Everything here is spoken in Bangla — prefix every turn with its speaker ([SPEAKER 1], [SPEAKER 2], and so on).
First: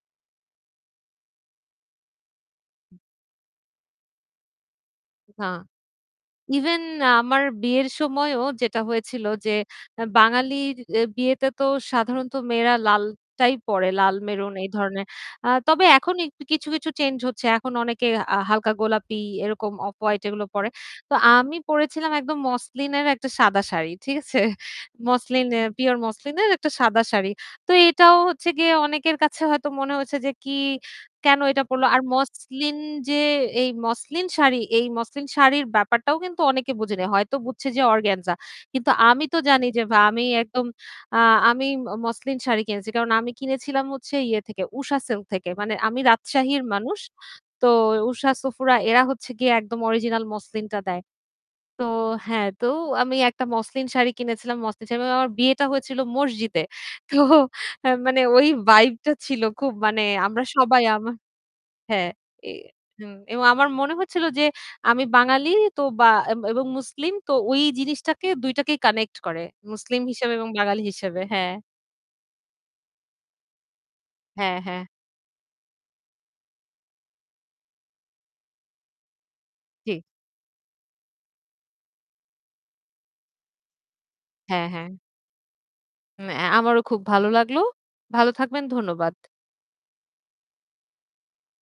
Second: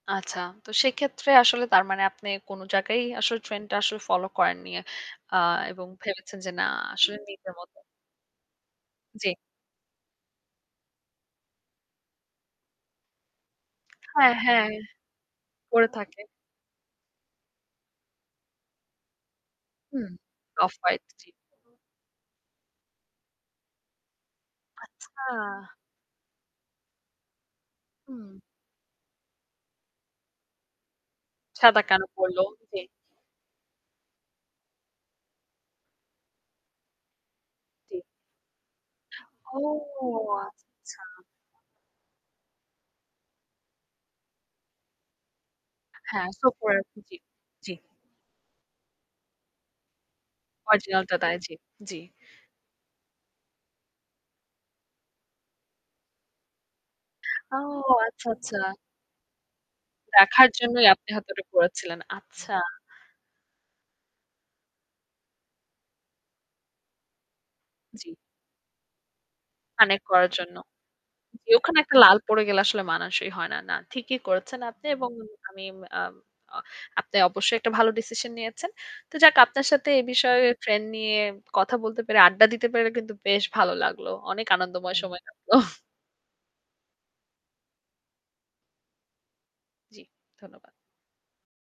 [SPEAKER 1] আচ্ছা। তো সেক্ষেত্রে আসলে তার মানে আপনি কোনো জায়গায়ই আসলে ট্রেন্ডটা আসলে ফলো করেননি আ
[SPEAKER 2] না।
[SPEAKER 1] এবং ভেবেছেন যে না
[SPEAKER 2] ইভেন
[SPEAKER 1] আসলে
[SPEAKER 2] আমার
[SPEAKER 1] নিজের মতো
[SPEAKER 2] বিয়ের সময়ও যেটা হয়েছিল
[SPEAKER 1] জ্বী।
[SPEAKER 2] যে আ বাঙালির এ বিয়েতে তো সাধারণত মেয়েরা লালটাই পড়ে লাল
[SPEAKER 1] হ্যাঁ,
[SPEAKER 2] মেরুন এই
[SPEAKER 1] হ্যাঁ।
[SPEAKER 2] ধরনের। আ তবে
[SPEAKER 1] করে
[SPEAKER 2] এখন
[SPEAKER 1] থাকে।
[SPEAKER 2] কিছু, কিছু চেঞ্জ হচ্ছে। এখন অনেকে আ হালকা গোলাপি এরকম অফ
[SPEAKER 1] হুম
[SPEAKER 2] হোয়াইট এগুলো পড়ে।
[SPEAKER 1] Off white.
[SPEAKER 2] তো
[SPEAKER 1] জী।
[SPEAKER 2] আমি পড়েছিলাম একদম মসলিনের একটা সাদা শাড়ি। ঠিক আছে?
[SPEAKER 1] আচ্ছা।
[SPEAKER 2] মসলিন এ পিউর মসলিনের একটা সাদা শাড়ি। তো এটাও
[SPEAKER 1] হুম।
[SPEAKER 2] হচ্ছে গিয়ে অনেকের কাছে হয়তো মনে হচ্ছে যে কি, কেন এটা
[SPEAKER 1] সাদা
[SPEAKER 2] পড়ল। আর
[SPEAKER 1] কেন পড়ল।
[SPEAKER 2] মসলিন
[SPEAKER 1] জী।
[SPEAKER 2] যে এই মসলিন শাড়ি এই মসলিন শাড়ির ব্যাপারটাও কিন্তু অনেকে বোঝেনি। হয়তো বুঝছে যে
[SPEAKER 1] টি
[SPEAKER 2] অর্গানজা। কিন্তু আমি তো
[SPEAKER 1] ও
[SPEAKER 2] জানি যে ভা আমি একদম
[SPEAKER 1] আচ্ছা, আচ্ছা।
[SPEAKER 2] আ আমি ম মসলিন শাড়ি কিনছি। কারণ আমি কিনেছিলাম হচ্ছে ইয়ে থেকে উষা সিল্ক থেকে। মানে আমি
[SPEAKER 1] হ্যাঁ।
[SPEAKER 2] রাজশাহীর মানুষ।
[SPEAKER 1] [unintelligible] জী,
[SPEAKER 2] তো
[SPEAKER 1] জী।
[SPEAKER 2] উষা, সফুরা এরা হচ্ছে গিয়ে একদম original মসলিনটা দেয়।
[SPEAKER 1] অরিজিনাল টা তাই জ্বী,
[SPEAKER 2] তো
[SPEAKER 1] জ্বী।
[SPEAKER 2] হ্যাঁ, তো আমি একটা মসলিন শাড়ি কিনেছিলাম মসলিন শাড়ি এবং আমার বিয়েটা হয়েছিল মসজিদে। তো
[SPEAKER 1] ও
[SPEAKER 2] এ মানে
[SPEAKER 1] আচ্ছা,
[SPEAKER 2] ওই
[SPEAKER 1] আচ্ছা।
[SPEAKER 2] ভাইবটা ছিল খুব মানে আমরা
[SPEAKER 1] দেখার
[SPEAKER 2] সবাই
[SPEAKER 1] জন্যই আপনি
[SPEAKER 2] আমা
[SPEAKER 1] হয়তো ওটা পড়াচ্ছিলেন।
[SPEAKER 2] হ্যাঁ। এ
[SPEAKER 1] আচ্ছা।
[SPEAKER 2] হুম। এবং আমার মনে হচ্ছিল যে আমি বাঙালি তো বা এব এবং মুসলিম তো ওই
[SPEAKER 1] জ্বী।
[SPEAKER 2] জিনিসটাকে ২ টাকেই কানেক্ট করে। মুসলিম
[SPEAKER 1] connect করার
[SPEAKER 2] হিসেবে এবং
[SPEAKER 1] জন্য।
[SPEAKER 2] বাঙালি হিসেবে।
[SPEAKER 1] জী,
[SPEAKER 2] হ্যাঁ।
[SPEAKER 1] ওখানে একটা লাল পড়ে গেলে আসলে মানসই হয় না। না, ঠিকই
[SPEAKER 2] হ্যাঁ,
[SPEAKER 1] করেছেন
[SPEAKER 2] হ্যাঁ।
[SPEAKER 1] আপনি এবং আমি আম অ্যা আপনি অবশ্যই একটা ভালো decision নিয়েছেন। তো যাক আপনার সাথে
[SPEAKER 2] জ্বী।
[SPEAKER 1] এ বিষয়ে ট্রেন্ড নিয়ে কথা বলতে পেরে, আড্ডা দিতে পেরে কিন্তু বেশ ভালো লাগলো। অনেক
[SPEAKER 2] হ্যাঁ, হ্যাঁ।
[SPEAKER 1] আনন্দময় সময় লাগল।
[SPEAKER 2] উম অ্যা আমারও খুব ভালো লাগলো। ভালো থাকবেন। ধন্যবাদ।
[SPEAKER 1] জ্বি, ধন্যবাদ।